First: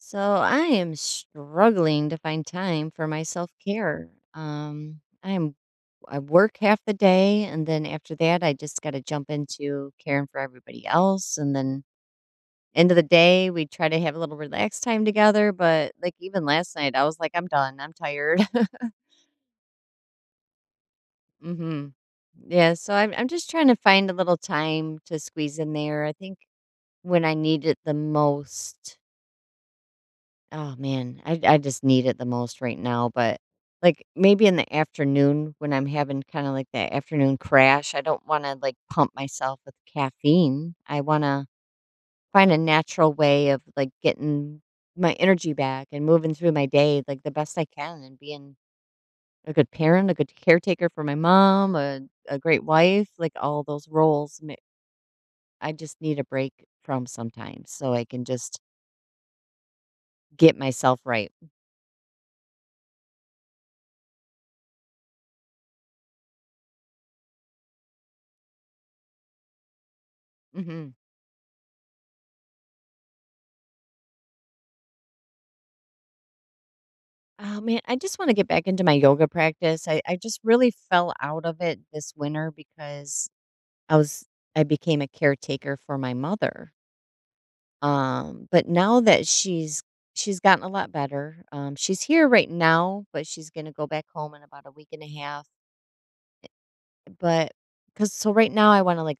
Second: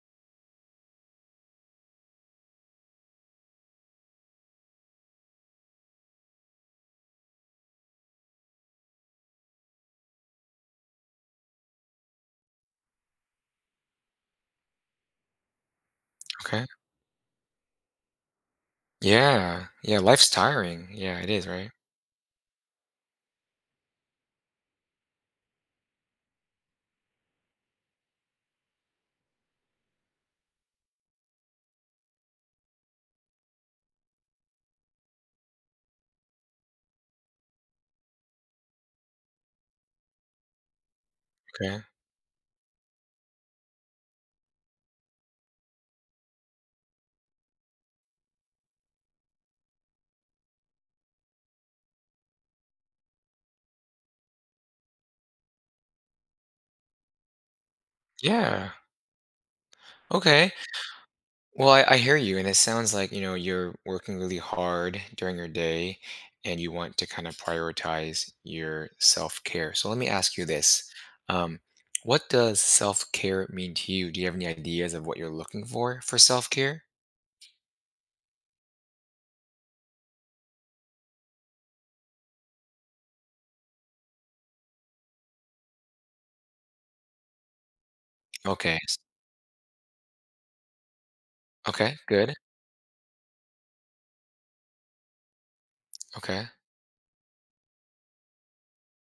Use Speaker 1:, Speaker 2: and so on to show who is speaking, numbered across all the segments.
Speaker 1: So I am struggling to find time for my self care. Um, I'm I work half the day, and then after that, I just got to jump into caring for everybody else. And then end of the day, we try to have a little relaxed time together. But like even
Speaker 2: Okay.
Speaker 1: last night, I was like, I'm done. I'm tired.
Speaker 2: Yeah. Yeah, life's tiring. Yeah, it is, right?
Speaker 1: hmm Yeah. So I'm just trying to find a little time to squeeze in there. I think when I need it the most. Oh man, I just need it the most right now. But like maybe in the afternoon when I'm having kind of like that afternoon crash, I don't want to like pump myself with caffeine. I want to
Speaker 2: Okay.
Speaker 1: find a natural way of like getting my energy back and moving through my day like the best I can and being a good parent, a good caretaker for my mom, a great wife, like all those roles. I just need a break from sometimes so I can just
Speaker 2: Yeah. Okay.
Speaker 1: get myself right.
Speaker 2: Well, I hear you, and it sounds like, you know, you're working really hard during your day and you want to kind of prioritize your self-care. So let me ask you
Speaker 1: hmm
Speaker 2: this. Um, what does self-care mean to you? Do you have any ideas of what you're looking for self-care?
Speaker 1: Oh man, I just want to get back into my yoga practice. I just really fell out of it this winter because I was I became a caretaker for my mother. But
Speaker 2: Okay. s-
Speaker 1: now that she's gotten a lot better.
Speaker 2: Okay,
Speaker 1: She's here
Speaker 2: good.
Speaker 1: right now, but she's gonna go back home in about a week and a half.
Speaker 2: Okay.
Speaker 1: But because so right now I want to like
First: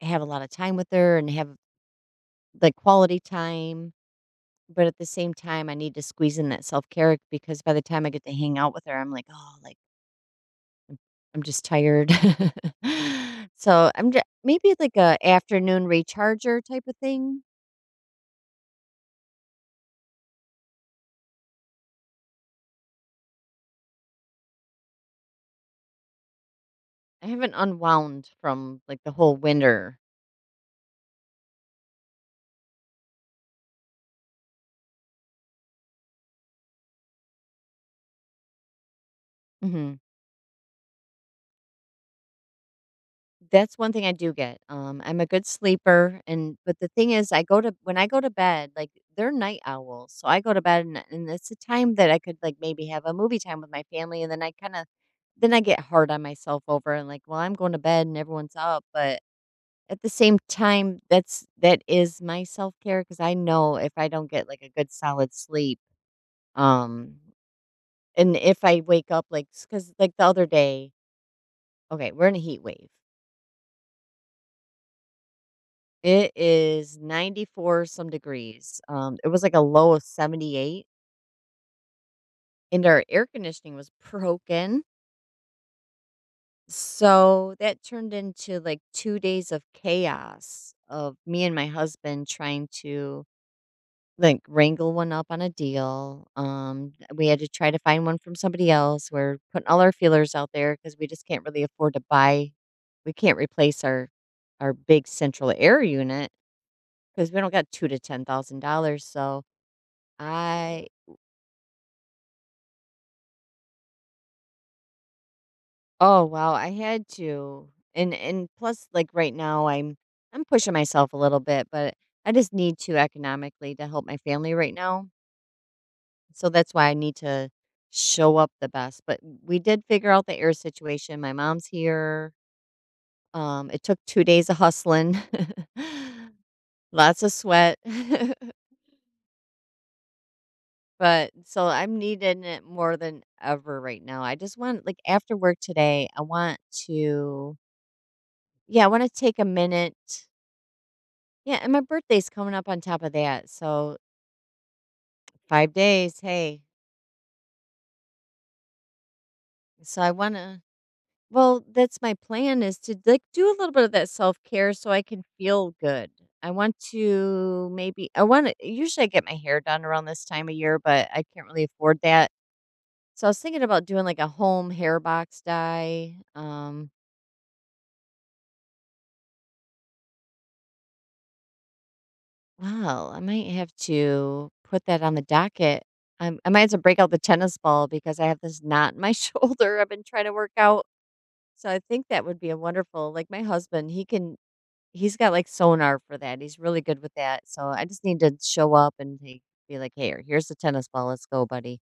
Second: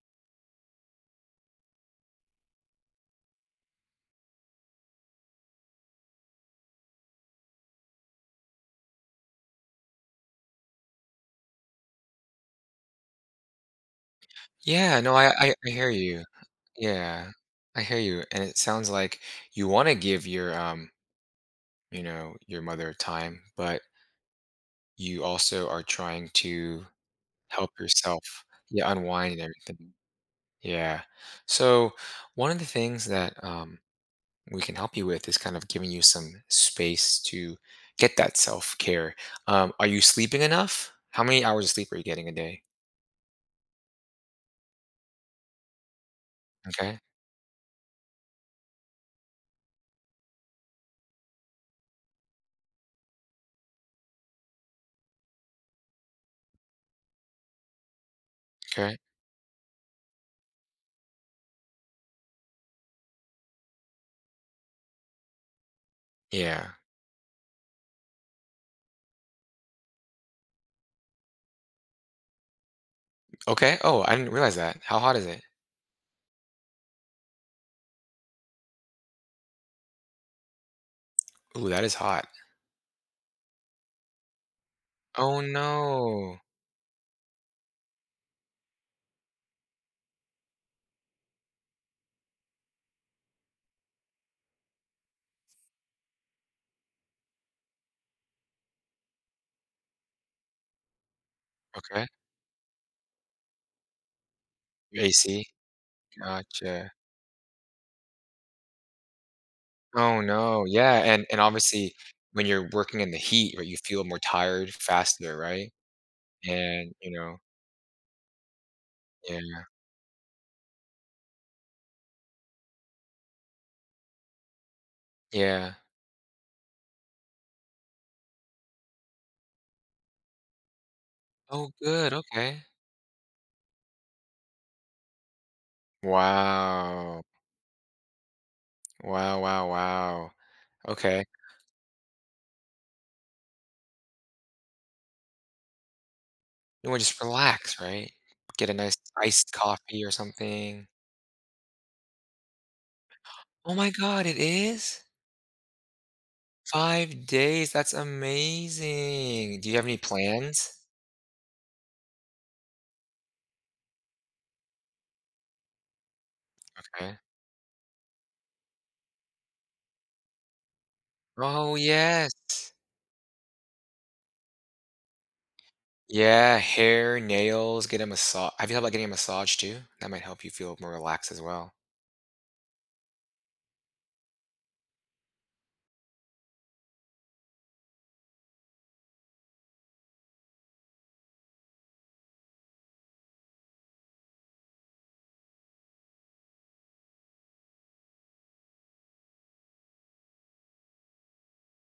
Speaker 1: have a lot of time with her and have like quality time. But at the same time, I need to squeeze in that self care because by the time I get to hang out with her, I'm like, oh, like I'm just tired. So, I'm just maybe like
Speaker 2: Yeah, no,
Speaker 1: a
Speaker 2: I
Speaker 1: afternoon
Speaker 2: hear you.
Speaker 1: recharger type of
Speaker 2: Yeah,
Speaker 1: thing?
Speaker 2: I hear you. And it sounds like you want to give your you know, your mother time, but you also are trying to
Speaker 1: I haven't
Speaker 2: help yourself,
Speaker 1: unwound from,
Speaker 2: yeah,
Speaker 1: like, the
Speaker 2: unwind
Speaker 1: whole
Speaker 2: and everything.
Speaker 1: winter.
Speaker 2: Yeah. So one of the things that we can help you with is kind of giving you some space to get that self care. Are
Speaker 1: Mhm.
Speaker 2: you sleeping enough? How many hours of sleep are you getting a day?
Speaker 1: That's one thing I do get. Um, I'm a good sleeper, and but the
Speaker 2: Okay.
Speaker 1: thing is I go to when I go to bed, like, they're night owls, so I go to bed, and it's a time that I could, like, maybe have a movie time with my family, and then I kinda then I get hard on myself over and, like, "Well, I'm going to bed and everyone's up."
Speaker 2: Okay.
Speaker 1: But at the same time, that is my self-care care because I know if I don't get, like, a good solid sleep,
Speaker 2: Yeah.
Speaker 1: um, and if I wake up, like, the other day, okay, we're in a heat wave.
Speaker 2: Okay. Oh, I didn't realize that. How hot is it?
Speaker 1: It is 94 some degrees. Um, it was, like, a low of 78,
Speaker 2: Ooh, that is hot.
Speaker 1: and our air conditioning was broken,
Speaker 2: Oh no.
Speaker 1: so that turned into, like, 2 days of chaos of me and my husband trying to like, wrangle one up on a deal. Um, we had to try to find one from somebody else. We're putting all our feelers out there because we just can't really afford to
Speaker 2: Okay.
Speaker 1: buy we can't replace our
Speaker 2: Your
Speaker 1: big
Speaker 2: AC.
Speaker 1: central air unit
Speaker 2: Gotcha.
Speaker 1: because we don't got 2 to $10,000, so
Speaker 2: Oh, no,
Speaker 1: I
Speaker 2: yeah, and obviously, when you're working in the heat, right, you feel more tired faster, right?
Speaker 1: oh, wow, I
Speaker 2: And,
Speaker 1: had
Speaker 2: you know,
Speaker 1: to. And plus, like, right
Speaker 2: yeah,
Speaker 1: now, I'm pushing myself a little bit, but I just need to economically to help my family right now.
Speaker 2: yeah.
Speaker 1: So that's why I need to show up the best. But we did figure out the air situation. My mom's
Speaker 2: Oh, good,
Speaker 1: here.
Speaker 2: okay.
Speaker 1: It took 2 days of hustling, lots
Speaker 2: Wow.
Speaker 1: of sweat.
Speaker 2: Wow, wow, wow. Okay.
Speaker 1: But so I'm needing it more than ever right now. I just want, like, after work today, I want
Speaker 2: You wanna just
Speaker 1: to,
Speaker 2: relax, right? Get a
Speaker 1: yeah, I
Speaker 2: nice
Speaker 1: want to take a
Speaker 2: iced coffee or
Speaker 1: minute.
Speaker 2: something.
Speaker 1: Yeah. And my birthday's coming up on top of that.
Speaker 2: Oh my
Speaker 1: So
Speaker 2: god, it is?
Speaker 1: 5 days. Hey.
Speaker 2: 5 days, that's amazing. Do you have any
Speaker 1: So I want to
Speaker 2: plans?
Speaker 1: Well, that's my plan, is to, like, do a little bit of that self-care so I can feel good. I want
Speaker 2: Okay.
Speaker 1: to maybe I wanna Usually I get my hair done around this time of year, but I can't really
Speaker 2: Oh,
Speaker 1: afford that.
Speaker 2: yes.
Speaker 1: So I was thinking about doing, like, a home hair box dye.
Speaker 2: Yeah, hair, nails, get a massage. Have you thought about getting a massage too? That might help you feel more relaxed as well.
Speaker 1: Wow, I might have to put that on the docket. I might have to break out the tennis ball because I have this knot in my shoulder I've been trying to work out. So I think that would be a wonderful like, my husband, he can he's got, like, sonar for that. He's really good with that, so I just need to show up and he be like, "Here, here's the tennis ball, let's go, buddy.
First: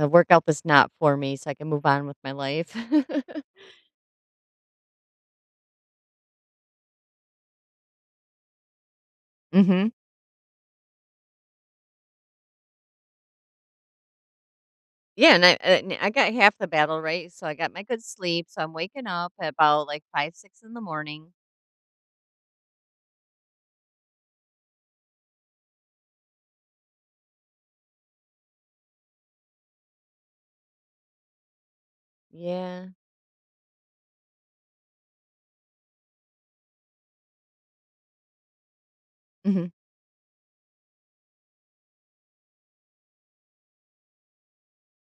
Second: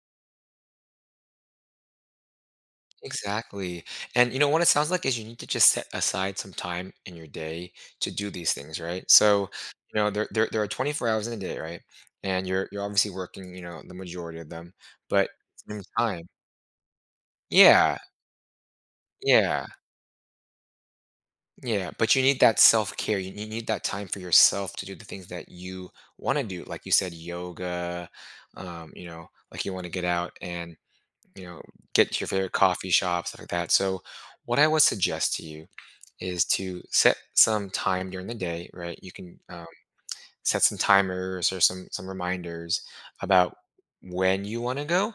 Speaker 1: Work out this knot for me so I can move on with my life."
Speaker 2: Exactly. And you know what it sounds like is you need to just set aside some time in your day to do these things, right? So,
Speaker 1: Mhm.
Speaker 2: you know, there are 24 hours in a day, right? And you're obviously working, you know, the majority of them, but at
Speaker 1: Yeah, and I
Speaker 2: the same
Speaker 1: and I
Speaker 2: time.
Speaker 1: got half the battle, right? So I got my
Speaker 2: Yeah.
Speaker 1: good sleep, so I'm waking up at
Speaker 2: Yeah.
Speaker 1: about, like, 5, 6 in the morning.
Speaker 2: Yeah, but you need that self care. You need that time for yourself to do the things that you want to do. Like you said, yoga, you know, like you want to get out and, you know, get to your favorite
Speaker 1: Yeah.
Speaker 2: coffee shop, stuff like that. So, what I would suggest to you is to set some time during the day, right? You can
Speaker 1: Mhm.
Speaker 2: set some timers or some reminders about when you want to go.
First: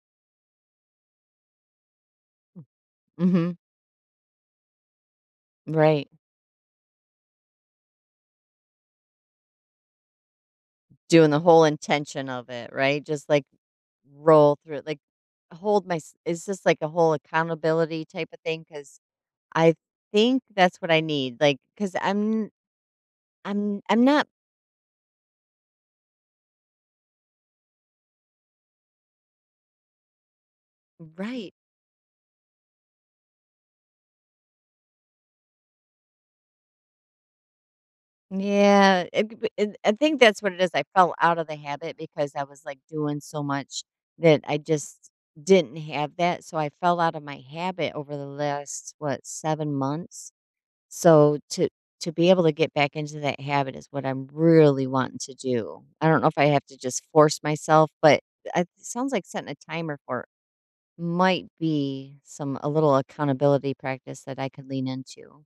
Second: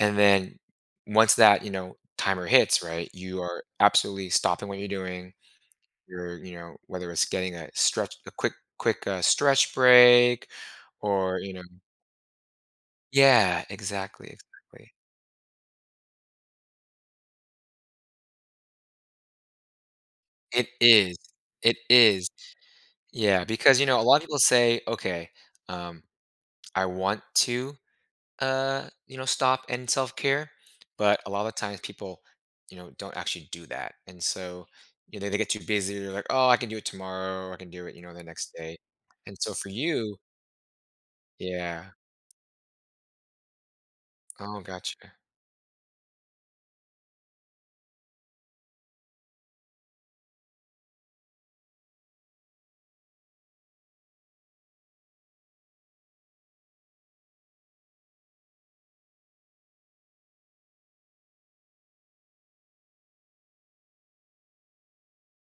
Speaker 2: And then once that, you know, timer hits, right, you
Speaker 1: Mhm.
Speaker 2: are absolutely stopping what you're doing,
Speaker 1: Right.
Speaker 2: you know, whether it's getting a stretch a quick quick stretch break,
Speaker 1: Doing the
Speaker 2: or you
Speaker 1: whole
Speaker 2: know,
Speaker 1: intention of it, right? Just, like,
Speaker 2: yeah, exactly,
Speaker 1: roll through it,
Speaker 2: exactly,
Speaker 1: like, hold my s is this, like, a whole accountability type of thing? Because I think
Speaker 2: it
Speaker 1: that's what I
Speaker 2: is,
Speaker 1: need, like,
Speaker 2: it
Speaker 1: because
Speaker 2: is,
Speaker 1: I'm
Speaker 2: yeah, because
Speaker 1: I'm
Speaker 2: you know
Speaker 1: I'm
Speaker 2: a lot of
Speaker 1: not
Speaker 2: people say, okay, um I want to you know, stop and self-care, but a lot
Speaker 1: right.
Speaker 2: of times people, you know, don't actually do that, and so you know they get too busy, they're like, oh, I can do it tomorrow, or I can do it, you know, the next day,
Speaker 1: Yeah, it g
Speaker 2: and
Speaker 1: b
Speaker 2: so for
Speaker 1: it I
Speaker 2: you,
Speaker 1: think that's what it is. I fell out of the
Speaker 2: yeah,
Speaker 1: habit because I was, like, doing so much that I
Speaker 2: oh
Speaker 1: just
Speaker 2: gotcha,
Speaker 1: didn't have that, so I fell out of my habit over the last, what, 7 months? So to be able to get back into that habit is what I'm really wanting to do. I don't know if I have to just force myself, but I it sounds like setting a timer for might be some a little accountability practice that I could lean into.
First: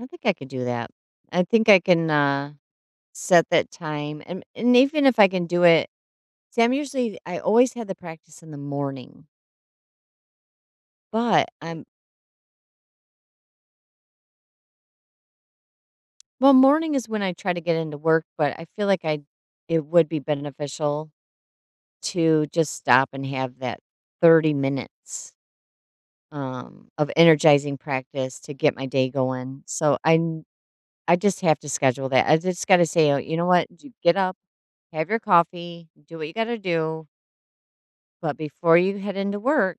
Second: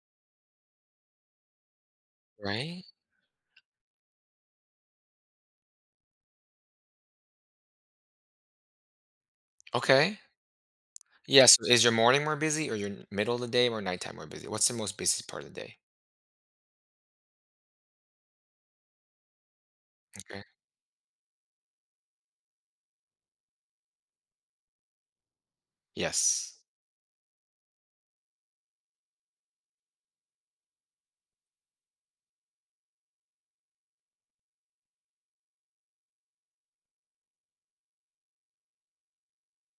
Speaker 1: I think I could do that. I think I can
Speaker 2: right,
Speaker 1: set that time. And even if I can do it, see, I always had the practice in the morning,
Speaker 2: okay.
Speaker 1: but
Speaker 2: Yes. Is
Speaker 1: I'm
Speaker 2: your morning more busy or your middle of the day or nighttime more busy? What's the most busy part of the day?
Speaker 1: well, morning is when I try to get into work, but I feel like I it would be
Speaker 2: Okay.
Speaker 1: beneficial to just stop and have that 30 minutes
Speaker 2: Yes.
Speaker 1: of energizing practice to get my day going. So I just have to schedule that. I just gotta say, you know what? J get up, have your coffee, do what you gotta do, but before you head into work,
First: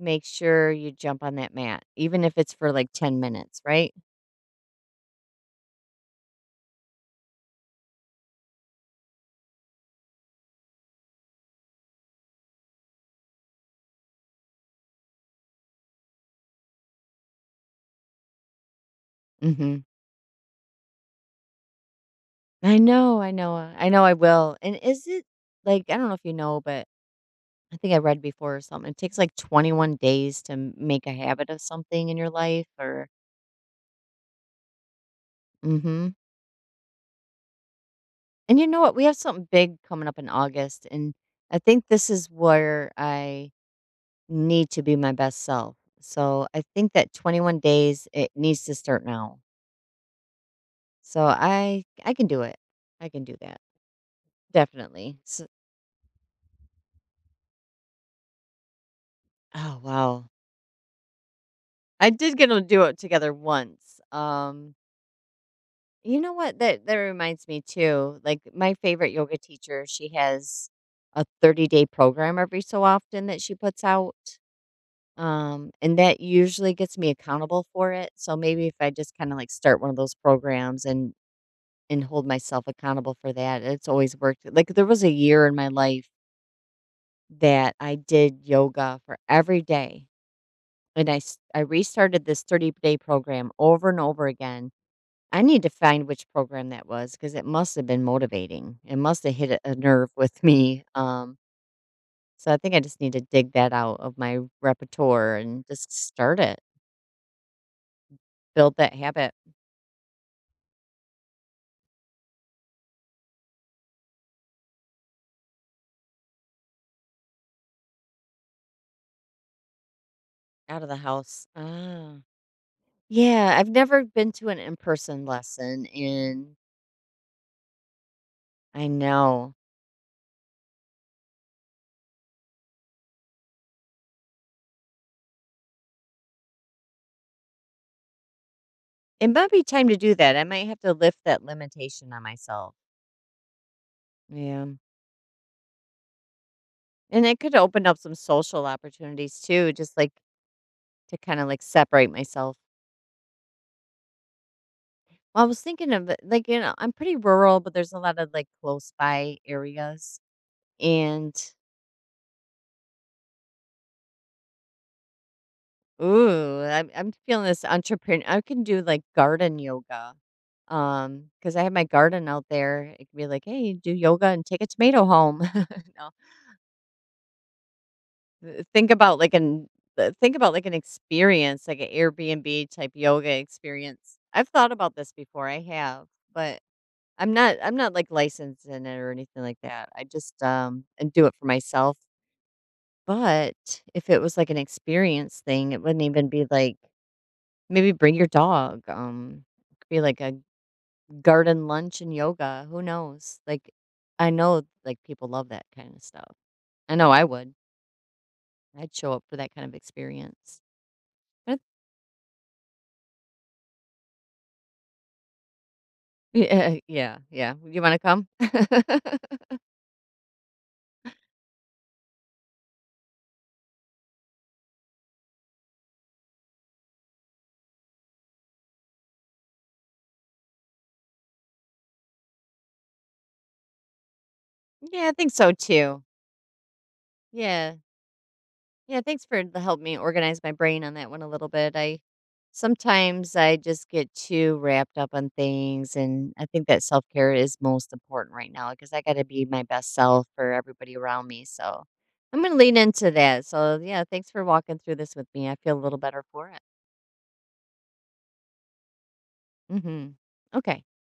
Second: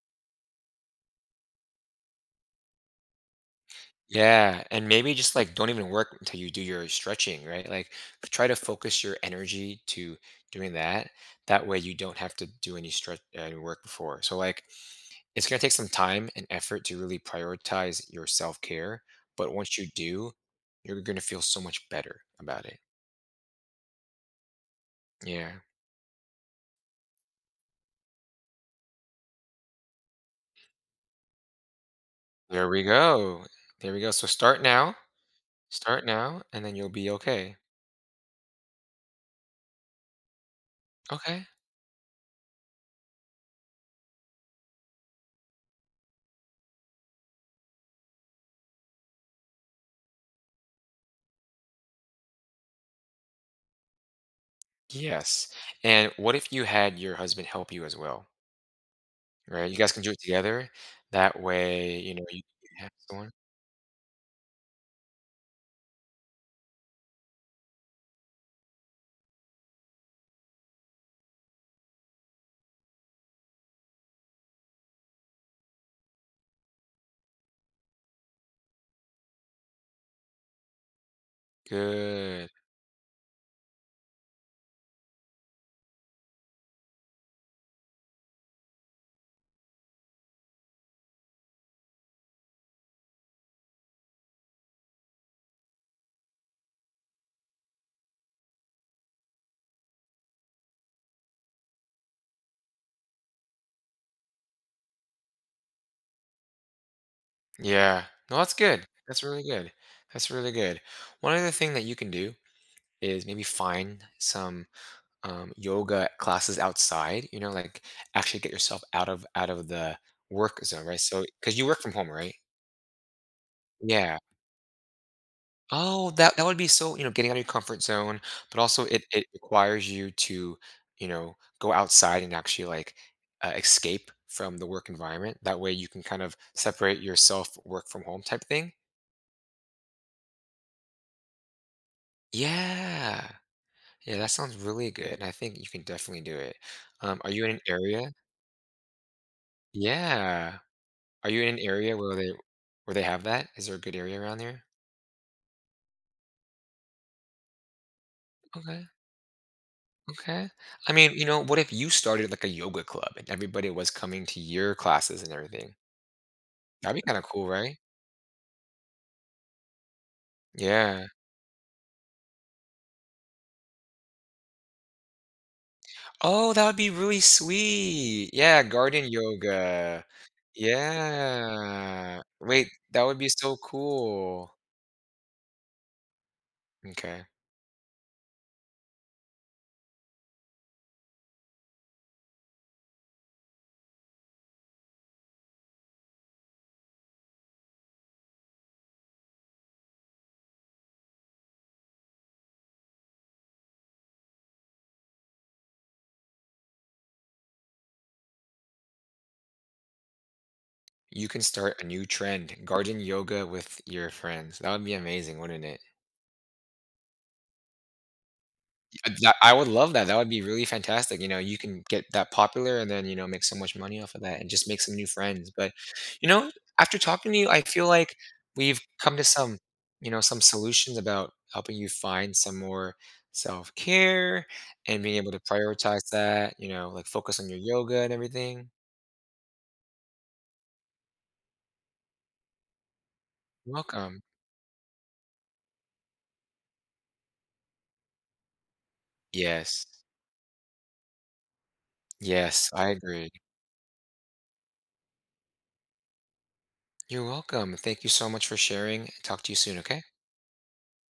Speaker 1: make sure you jump on that mat, even if it's for, like, 10 minutes, right?
Speaker 2: Yeah. And maybe just like don't even work until you do your stretching, right? Like try to focus your energy to doing that. That way you don't have to do any stretch any work before. So like it's going to take some time and effort to really prioritize your self-care, but once
Speaker 1: Mhm.
Speaker 2: you do, you're going to feel so much better about it.
Speaker 1: I know I will. And is it
Speaker 2: Yeah.
Speaker 1: like, I don't know if you know, but I think I read before or something, it takes, like, 21 days to m make a habit of something in your life
Speaker 2: There we
Speaker 1: or
Speaker 2: go. There we go. So start now. Start
Speaker 1: Mhm.
Speaker 2: now and then you'll be okay.
Speaker 1: And you know what? We have something big coming up in August, and
Speaker 2: Okay.
Speaker 1: I think this is where I need to be my best self. So I think that 21 days, it needs to start now. So I can do it. I can do that. Definitely. So,
Speaker 2: Yes. And what if you had your husband help you as well, right? You
Speaker 1: oh
Speaker 2: guys can do it
Speaker 1: wow.
Speaker 2: together. That way,
Speaker 1: I
Speaker 2: you know,
Speaker 1: did
Speaker 2: you
Speaker 1: get to
Speaker 2: you
Speaker 1: do
Speaker 2: have
Speaker 1: it
Speaker 2: someone.
Speaker 1: together once. You know what, that that reminds me too. Like my favorite yoga teacher, she has a 30-day program every so often that she puts out. Um, and that usually gets me accountable for it. So maybe if I just kind of like start one of those programs and hold
Speaker 2: Good.
Speaker 1: myself accountable for that. It's always worked. Like there was a year in my life that I did yoga for every day, and I restarted this 30-day program over and over again. I need to find which program that was because it must have been motivating. It must have hit a nerve with me. So I think I just need to dig that out of my repertoire and just start it,
Speaker 2: Yeah. No, that's
Speaker 1: build
Speaker 2: good.
Speaker 1: that
Speaker 2: That's
Speaker 1: habit
Speaker 2: really good. That's really good. One other thing that you can do is maybe find some yoga classes outside, you know, like actually get yourself out of the work
Speaker 1: out
Speaker 2: zone,
Speaker 1: of the
Speaker 2: right? So,
Speaker 1: house.
Speaker 2: because you work from home,
Speaker 1: Ah,
Speaker 2: right?
Speaker 1: yeah. I've never
Speaker 2: Yeah.
Speaker 1: been to an in person lesson,
Speaker 2: Oh, that that
Speaker 1: and
Speaker 2: would be so, you know, getting out of your comfort zone, but also
Speaker 1: I
Speaker 2: it
Speaker 1: know.
Speaker 2: requires you to, you know, go outside and actually like escape from the work environment. That way you can kind of separate yourself work from home type thing.
Speaker 1: It might be time to do that. I might have to lift that limitation on myself.
Speaker 2: Yeah. Yeah, that sounds
Speaker 1: Yeah.
Speaker 2: really good. And I think you can definitely do it.
Speaker 1: And
Speaker 2: Are
Speaker 1: it
Speaker 2: you in
Speaker 1: could
Speaker 2: an
Speaker 1: open up
Speaker 2: area?
Speaker 1: some social opportunities too, just like
Speaker 2: Yeah.
Speaker 1: to
Speaker 2: Are
Speaker 1: kind
Speaker 2: you
Speaker 1: of
Speaker 2: in an
Speaker 1: like
Speaker 2: area
Speaker 1: separate myself.
Speaker 2: where they have that? Is there a good area around there?
Speaker 1: Well, I was thinking of it, like, you know, I'm pretty rural, but there's a lot of like
Speaker 2: Okay.
Speaker 1: close by areas.
Speaker 2: Okay. I mean, you
Speaker 1: And
Speaker 2: know, what if you started like a yoga club and everybody was coming to your classes and everything?
Speaker 1: ooh,
Speaker 2: That'd be
Speaker 1: I'm
Speaker 2: kind of
Speaker 1: feeling
Speaker 2: cool,
Speaker 1: this
Speaker 2: right?
Speaker 1: entrepreneur. I can do like garden yoga.
Speaker 2: Yeah.
Speaker 1: Because I have my garden out there. It could be like, hey, do yoga and take a tomato home. No.
Speaker 2: Oh, that would be really sweet. Yeah,
Speaker 1: Th Think
Speaker 2: garden
Speaker 1: about, like, an
Speaker 2: yoga.
Speaker 1: think about, like, an experience, like, an
Speaker 2: Yeah.
Speaker 1: Airbnb
Speaker 2: Wait,
Speaker 1: type
Speaker 2: that would
Speaker 1: yoga
Speaker 2: be so
Speaker 1: experience. I've
Speaker 2: cool.
Speaker 1: thought about this before, I have, but
Speaker 2: Okay.
Speaker 1: I'm not, like, licensed in it or anything like that. I just, and do it for myself, but if it was, like, an experience thing, it wouldn't even be like maybe bring your dog, it could be, like, a garden lunch and yoga, who knows? Like, I know, like, people love that kinda stuff. I know I would. I'd show up for that kind of experience.
Speaker 2: You can
Speaker 1: I
Speaker 2: start a new trend, garden yoga with your friends. That would be amazing, wouldn't it?
Speaker 1: Yeah, yeah, yeah. You wanna come?
Speaker 2: That I would love that, that would be really fantastic, you know, you can get that popular and then, you know, make so much money off of that and just make some new friends, but, you know, after talking to you, I feel like we've come to some, you know, some solutions about helping you find some more self-care and
Speaker 1: Yeah, I
Speaker 2: being
Speaker 1: think
Speaker 2: able to
Speaker 1: so too.
Speaker 2: prioritize that, you know, like, focus on your
Speaker 1: Yeah.
Speaker 2: yoga and everything.
Speaker 1: Yeah, thanks for the help me organize my brain on that one a little bit. I Sometimes I just get
Speaker 2: Welcome.
Speaker 1: too wrapped up on things, and I think that self-care is most important right now because I gotta be my
Speaker 2: Yes.
Speaker 1: best self for everybody around me, so I'm gonna
Speaker 2: Yes,
Speaker 1: lean
Speaker 2: I
Speaker 1: into
Speaker 2: agree.
Speaker 1: that. So, yeah, thanks for walking through this with me. I feel a little better for it.
Speaker 2: You're welcome, thank you so much for sharing. Talk to you soon, okay?
Speaker 1: Mhm. Okay.